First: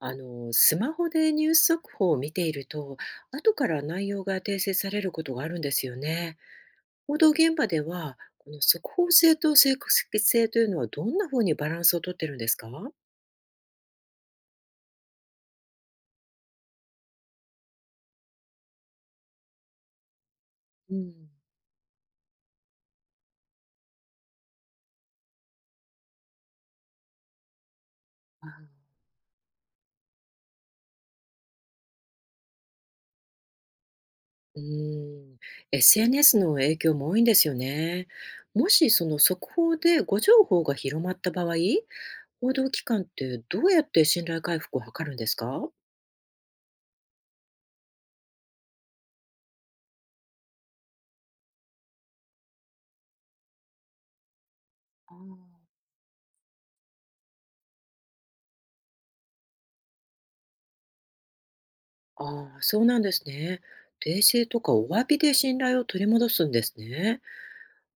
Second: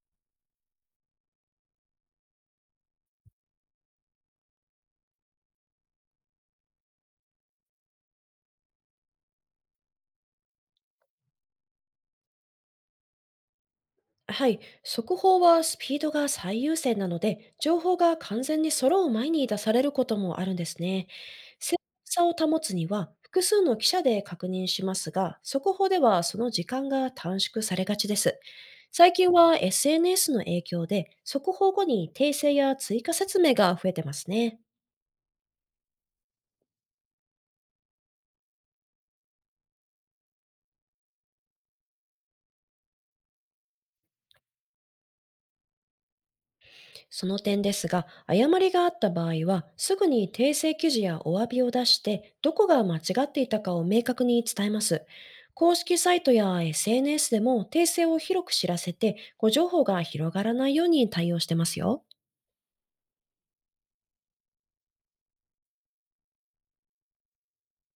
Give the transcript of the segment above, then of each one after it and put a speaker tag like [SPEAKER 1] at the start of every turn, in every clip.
[SPEAKER 1] スマホでニュース速報を見ていると、後から内容が訂正されることがあるんですよね。報道現場では、この速報性と正確性というのはどんなふうにバランスをとってるんですか？
[SPEAKER 2] はい、速報はスピードが最優先なので、情報が完全に揃う前に出されることもあるんです
[SPEAKER 1] う
[SPEAKER 2] ね。
[SPEAKER 1] ん。
[SPEAKER 2] 正確さを保つには、複数の記者で確認しますが、速報ではその時間が短縮されがちです。
[SPEAKER 1] あ
[SPEAKER 2] 最近は SNS の影響で、速報後に訂正や追加説明が増えてますね。
[SPEAKER 1] うーん、SNS の影響も多いんですよね。もしその速報で誤情報が広まった場合、報道機関ってどうやって信頼回復を図るんですか？
[SPEAKER 2] その点ですが、誤りがあった場合は、すぐに訂正記事やお詫びを出して、どこが間違っていたかを明確に伝えます。
[SPEAKER 1] あー。
[SPEAKER 2] 公式サイトや SNS でも訂正を広く知らせて、ご情報が広がらないように対応してますよ。
[SPEAKER 1] ああ、そうなんですね。訂正とかお詫びで信頼を取り戻すんですね。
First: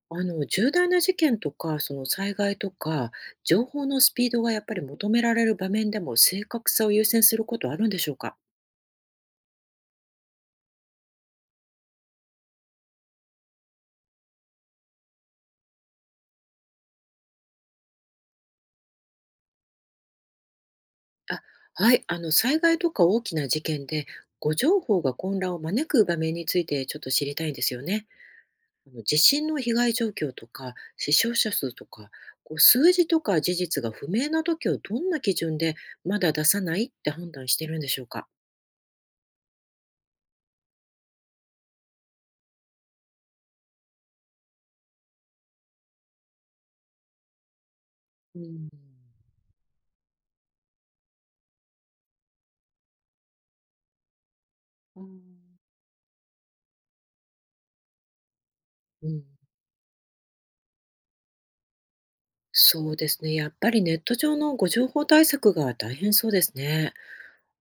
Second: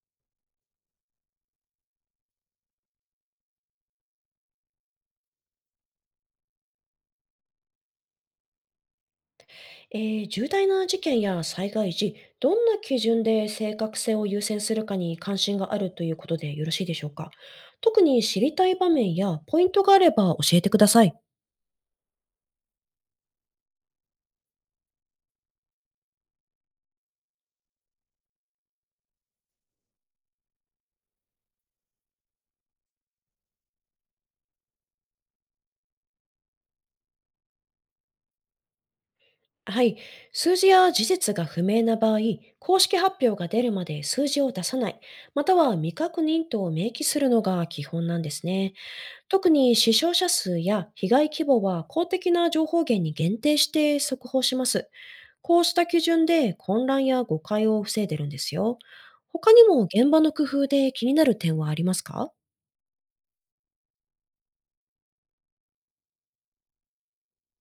[SPEAKER 1] 重大な事件とか、その災害とか、情報のスピードがやっぱり求められる場面でも正確さを優先することあるんでしょうか？
[SPEAKER 2] 重大な事件や災害時、どんな基準で正確性を優先するかに関心があるということでよろしいでしょうか。特に知りたい場面やポイントがあれば教えてください。
[SPEAKER 1] あ、はい、災害とか大きな事件で、誤情報が混乱を招く場面についてちょっと知りたいんですよね。あの地震の被害状況とか死傷者数とか、こう数字とか事実が不明な時をどんな基準でまだ出さないって判断してるんでしょうか？
[SPEAKER 2] はい。数字や事実が不明な場合、公式発表が出るまで数字を出さない、または未確認と明記するのが基本なんで
[SPEAKER 1] う
[SPEAKER 2] す
[SPEAKER 1] ん。
[SPEAKER 2] ね。特に死傷者数や被害規模は公的な情報源に限定して速報します。
[SPEAKER 1] うん
[SPEAKER 2] こうした基準で混乱や誤解を防いでるんですよ。
[SPEAKER 1] うん。
[SPEAKER 2] 他にも現場の工夫で気になる点はありますか？
[SPEAKER 1] そうですね、やっぱりネット上のご情報対策が大変そうですね。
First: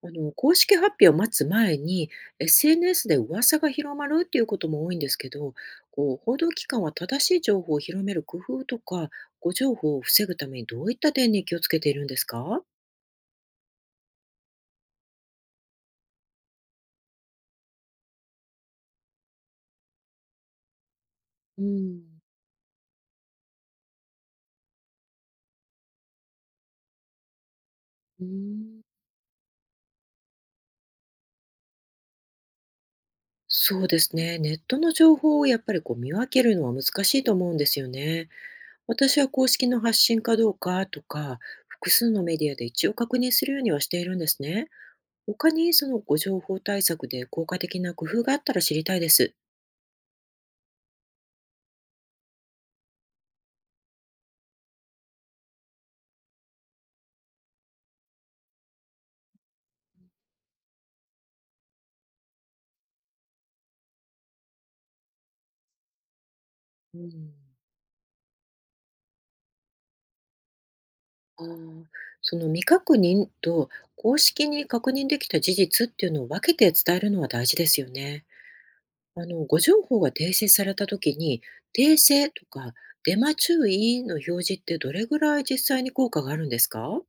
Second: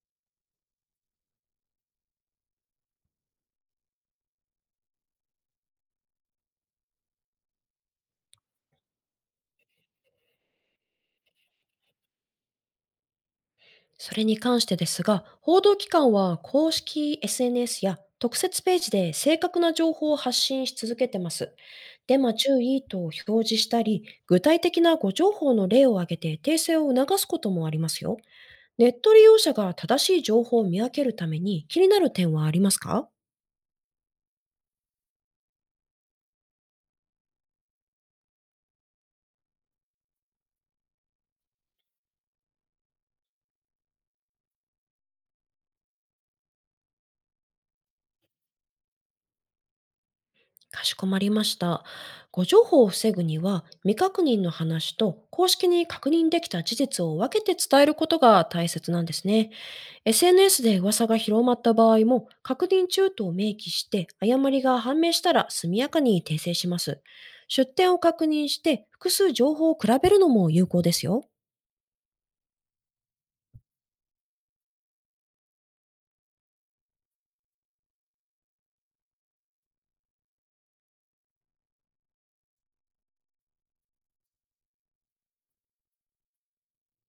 [SPEAKER 1] あの公式発表を待つ前に SNS で噂が広まるっていうことも多いんですけど、こう報道機関は正しい情報を広める工夫とか、ご情報を防ぐためにどういった点に気をつけているんですか？
[SPEAKER 2] それに関してですが、報道機関は公式 SNS や特設ページで正確な情報を発信し続けてます。
[SPEAKER 1] う
[SPEAKER 2] デ
[SPEAKER 1] ん。
[SPEAKER 2] マ注意と表示したり、具体的な誤情報の例を挙げて訂正を促すこともありますよ。
[SPEAKER 1] うーん。
[SPEAKER 2] ネット利用者が正しい情報を見分けるために気になる点はありますか？
[SPEAKER 1] そうですね。ネットの情報をやっぱりこう見分けるのは難しいと思うんですよね。私は公式の発信かどうかとか、複数のメディアで一応確認するようにはしているんですね。他にそのご情報対策で効果的な工夫があったら知りたいです。
[SPEAKER 2] かしこまりました。誤情報を防ぐには、未確認の話と公式に確認できた事実を分けて伝えることが大切なんですね。SNS で噂が広まった場合も、確認中と明記して、誤りが判明したら速やかに訂正しま
[SPEAKER 1] う
[SPEAKER 2] す。
[SPEAKER 1] ん、
[SPEAKER 2] 出典を確認して、複数情報を比べるのも有効ですよ。
[SPEAKER 1] あー、その未確認と公式に確認できた事実っていうのを分けて伝えるのは大事ですよね。誤情報が訂正された時に、訂正とかデマ注意の表示ってどれぐらい実際に効果があるんですか？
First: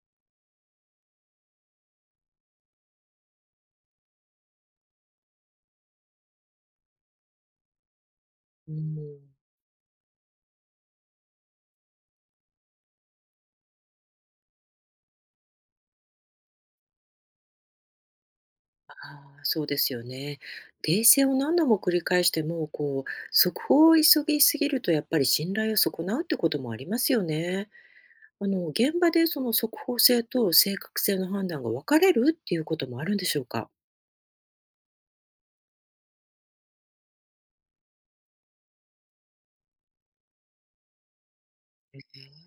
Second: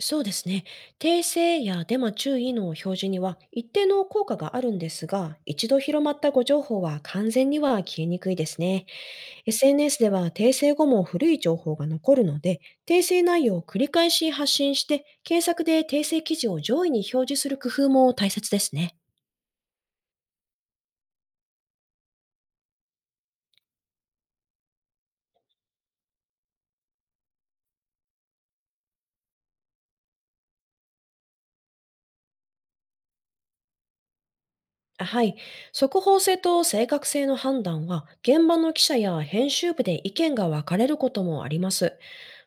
[SPEAKER 2] そうですね。訂正やデマ注意の表示には一定の効果があるんですが、一度広まった誤情報は完全には消えにくいです
[SPEAKER 1] う
[SPEAKER 2] ね。
[SPEAKER 1] ん。
[SPEAKER 2] SNS では訂正後も古い情報が残るので、訂正内容を繰り返し発信して、検索で訂正記事を上位に表示する工夫も大切です
[SPEAKER 1] あ
[SPEAKER 2] ね。
[SPEAKER 1] あ、そうですよね。訂正を何度も繰り返しても、こう、速報を急ぎすぎると、やっぱり信頼を損なうってこともありますよね。現場でその速報性と正確性の判断が分かれるっていうこともあるんでしょうか。
[SPEAKER 2] はい。速報性と正確性の判断は、現場の記者や編集部で意見が分かれることもあります。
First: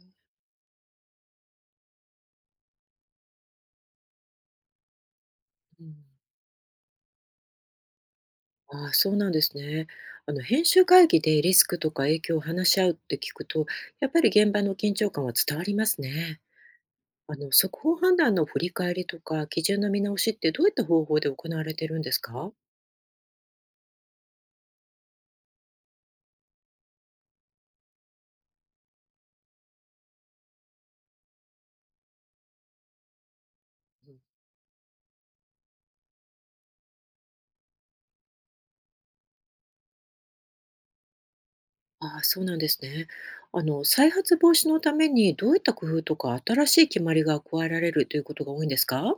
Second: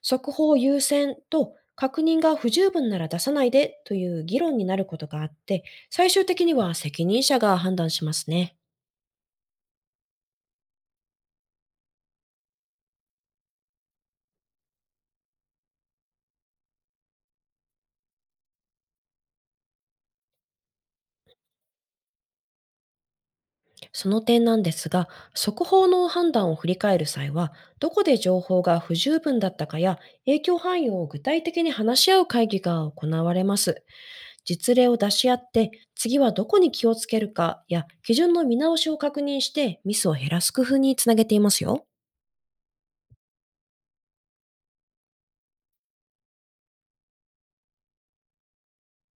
[SPEAKER 2] 速報優先と確認が不十分なら出さないでという議論になることがあって、
[SPEAKER 1] うん。
[SPEAKER 2] 最終的には責任者が判断しますね。
[SPEAKER 1] ああ、そうなんですね。編集会議でリスクとか影響を話し合うって聞くと、やっぱり現場の緊張感は伝わりますね。速報判断の振り返りとか、基準の見直しってどういった方法で行われてるんですか？
[SPEAKER 2] その点なんですが、速報の判断を振り返る際は、どこで情報が不十分だったかや影響範囲を具体的に話し合う会議が行われます。
[SPEAKER 1] うん。
[SPEAKER 2] 実例を出し合って、次はどこに気をつけるかや基準の見直しを確認してミスを減らす工夫につなげていますよ。
[SPEAKER 1] ああ、そうなんですね。再発防止のためにどういった工夫とか、新しい決まりが加えられるということが多いんですか？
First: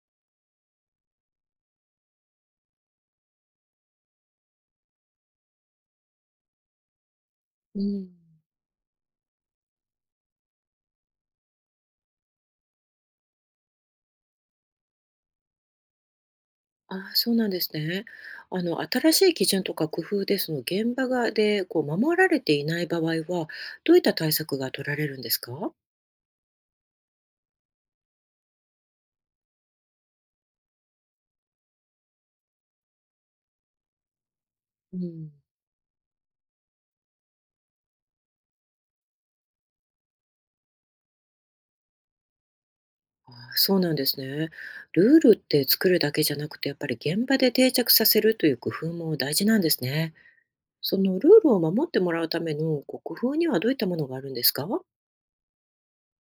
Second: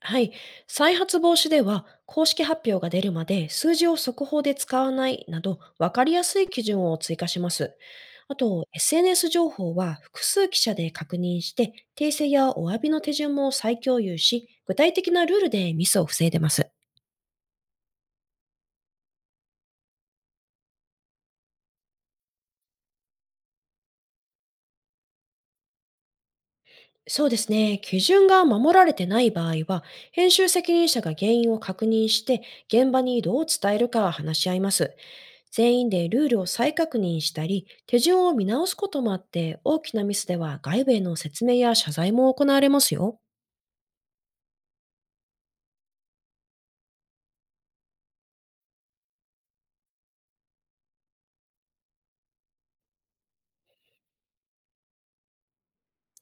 [SPEAKER 2] はい。再発防止では、公式発表が出るまで数字を速報で使わないなど、分かりやすい基準を追加します。
[SPEAKER 1] うん。
[SPEAKER 2] あと、SNS 情報は複数記者で確認して、訂正やお詫びの手順も再共有し、具体的なルールでミスを防いでます。
[SPEAKER 1] ああ、そうなんですね。新しい基準とか工夫で、その現場がで、こう、守られていない場合は、どういった対策が取られるんですか？
[SPEAKER 2] そうですね。基準が守られてない場合は、編集責任者が原因を確認して、現場にどう伝えるか話し合います。
[SPEAKER 1] うん。
[SPEAKER 2] 全員でルールを再確認したり、手順を見直すこともあって、大きなミスでは外部への説明や謝罪も行われますよ。
[SPEAKER 1] ああ、そうなんですね。ルールって作るだけじゃなくて、やっぱり現場で定着させるという工夫も大事なんですね。そのルールを守ってもらうための、こう、工夫にはどういったものがあるんですか？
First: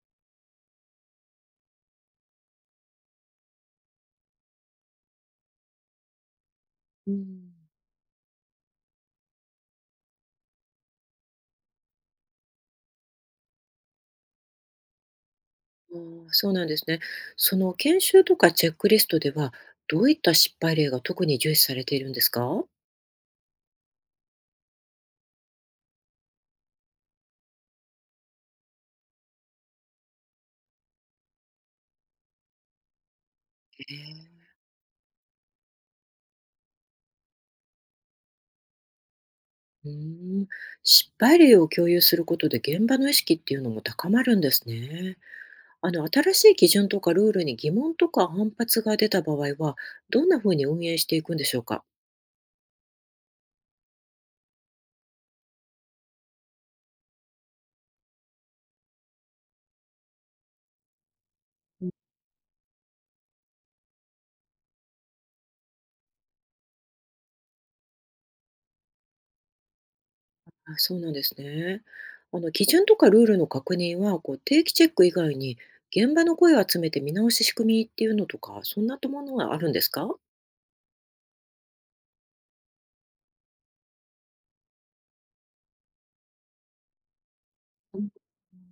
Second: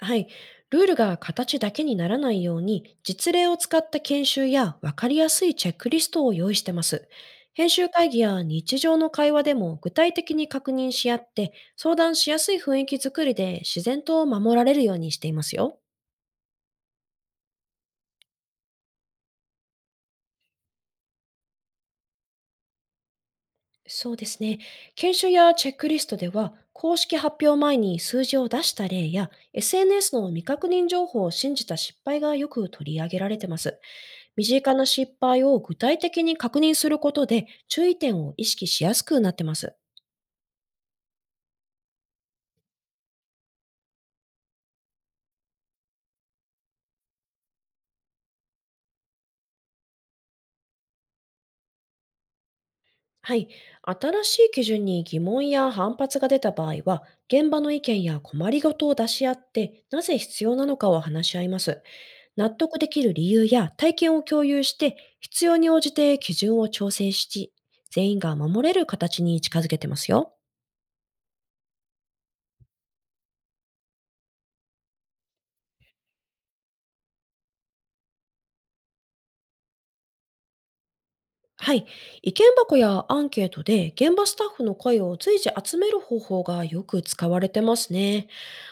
[SPEAKER 2] はい。ルールが形だけにならないように、実例を使った研修や分かりやすいチェックリストを用意してます。
[SPEAKER 1] うん。
[SPEAKER 2] 編集会議や日常の会話でも具体的に確認し合って、相談しやすい雰囲気づくりで自然と守られるようにしていますよ。
[SPEAKER 1] ああ、そうなんですね。その研修とかチェックリストでは、どういった失敗例が特に重視されているんですか？
[SPEAKER 2] そうですね。研修やチェックリストでは、公式発表前に数字を出した例や、SNS の未確認情報を信じた失敗がよく取り上げられてます。
[SPEAKER 1] へえ。
[SPEAKER 2] 身近な失敗を具体的に確認することで注意点を意識しやすくなってます。
[SPEAKER 1] うーん、失敗例を共有することで現場の意識っていうのも高まるんですね。あの新しい基準とかルールに疑問とか反発が出た場合は、どんなふうに運営していくんでしょうか。
[SPEAKER 2] はい。新しい基準に疑問や反発が出た場合は、現場の意見や困りごとを出し合って、なぜ必要なのかを話し合います。納得できる理由や体験を共有して、必要に応じて基準を調整し、全員が守れる形に近づけてますよ。
[SPEAKER 1] あ、そうなんですね。あの基準とかルールの確認はこう定期チェック以外に、現場の声を集めて見直し仕組みっていうのとかそんなものがあるんですか？
[SPEAKER 2] はい。意見箱やアンケートで現場スタッフの声を随時集める方法がよく使われてますね。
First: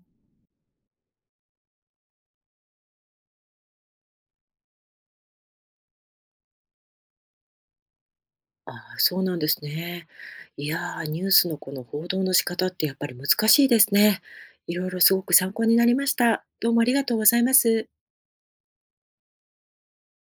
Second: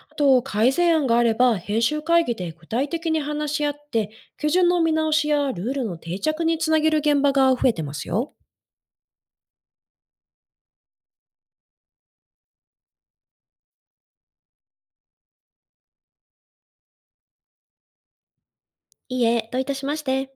[SPEAKER 2] あと、改善案があれば、編集会議で具体的に話し合って、基準の見直しやルールの定着につなげる現場が増えてますよ。
[SPEAKER 1] ああ、そうなんですね。いやー、ニュースのこの報道の仕方ってやっぱり難しいですね。いろいろすごく参考になりました。どうもありがとうございます。
[SPEAKER 2] いいえ、どういたしまして。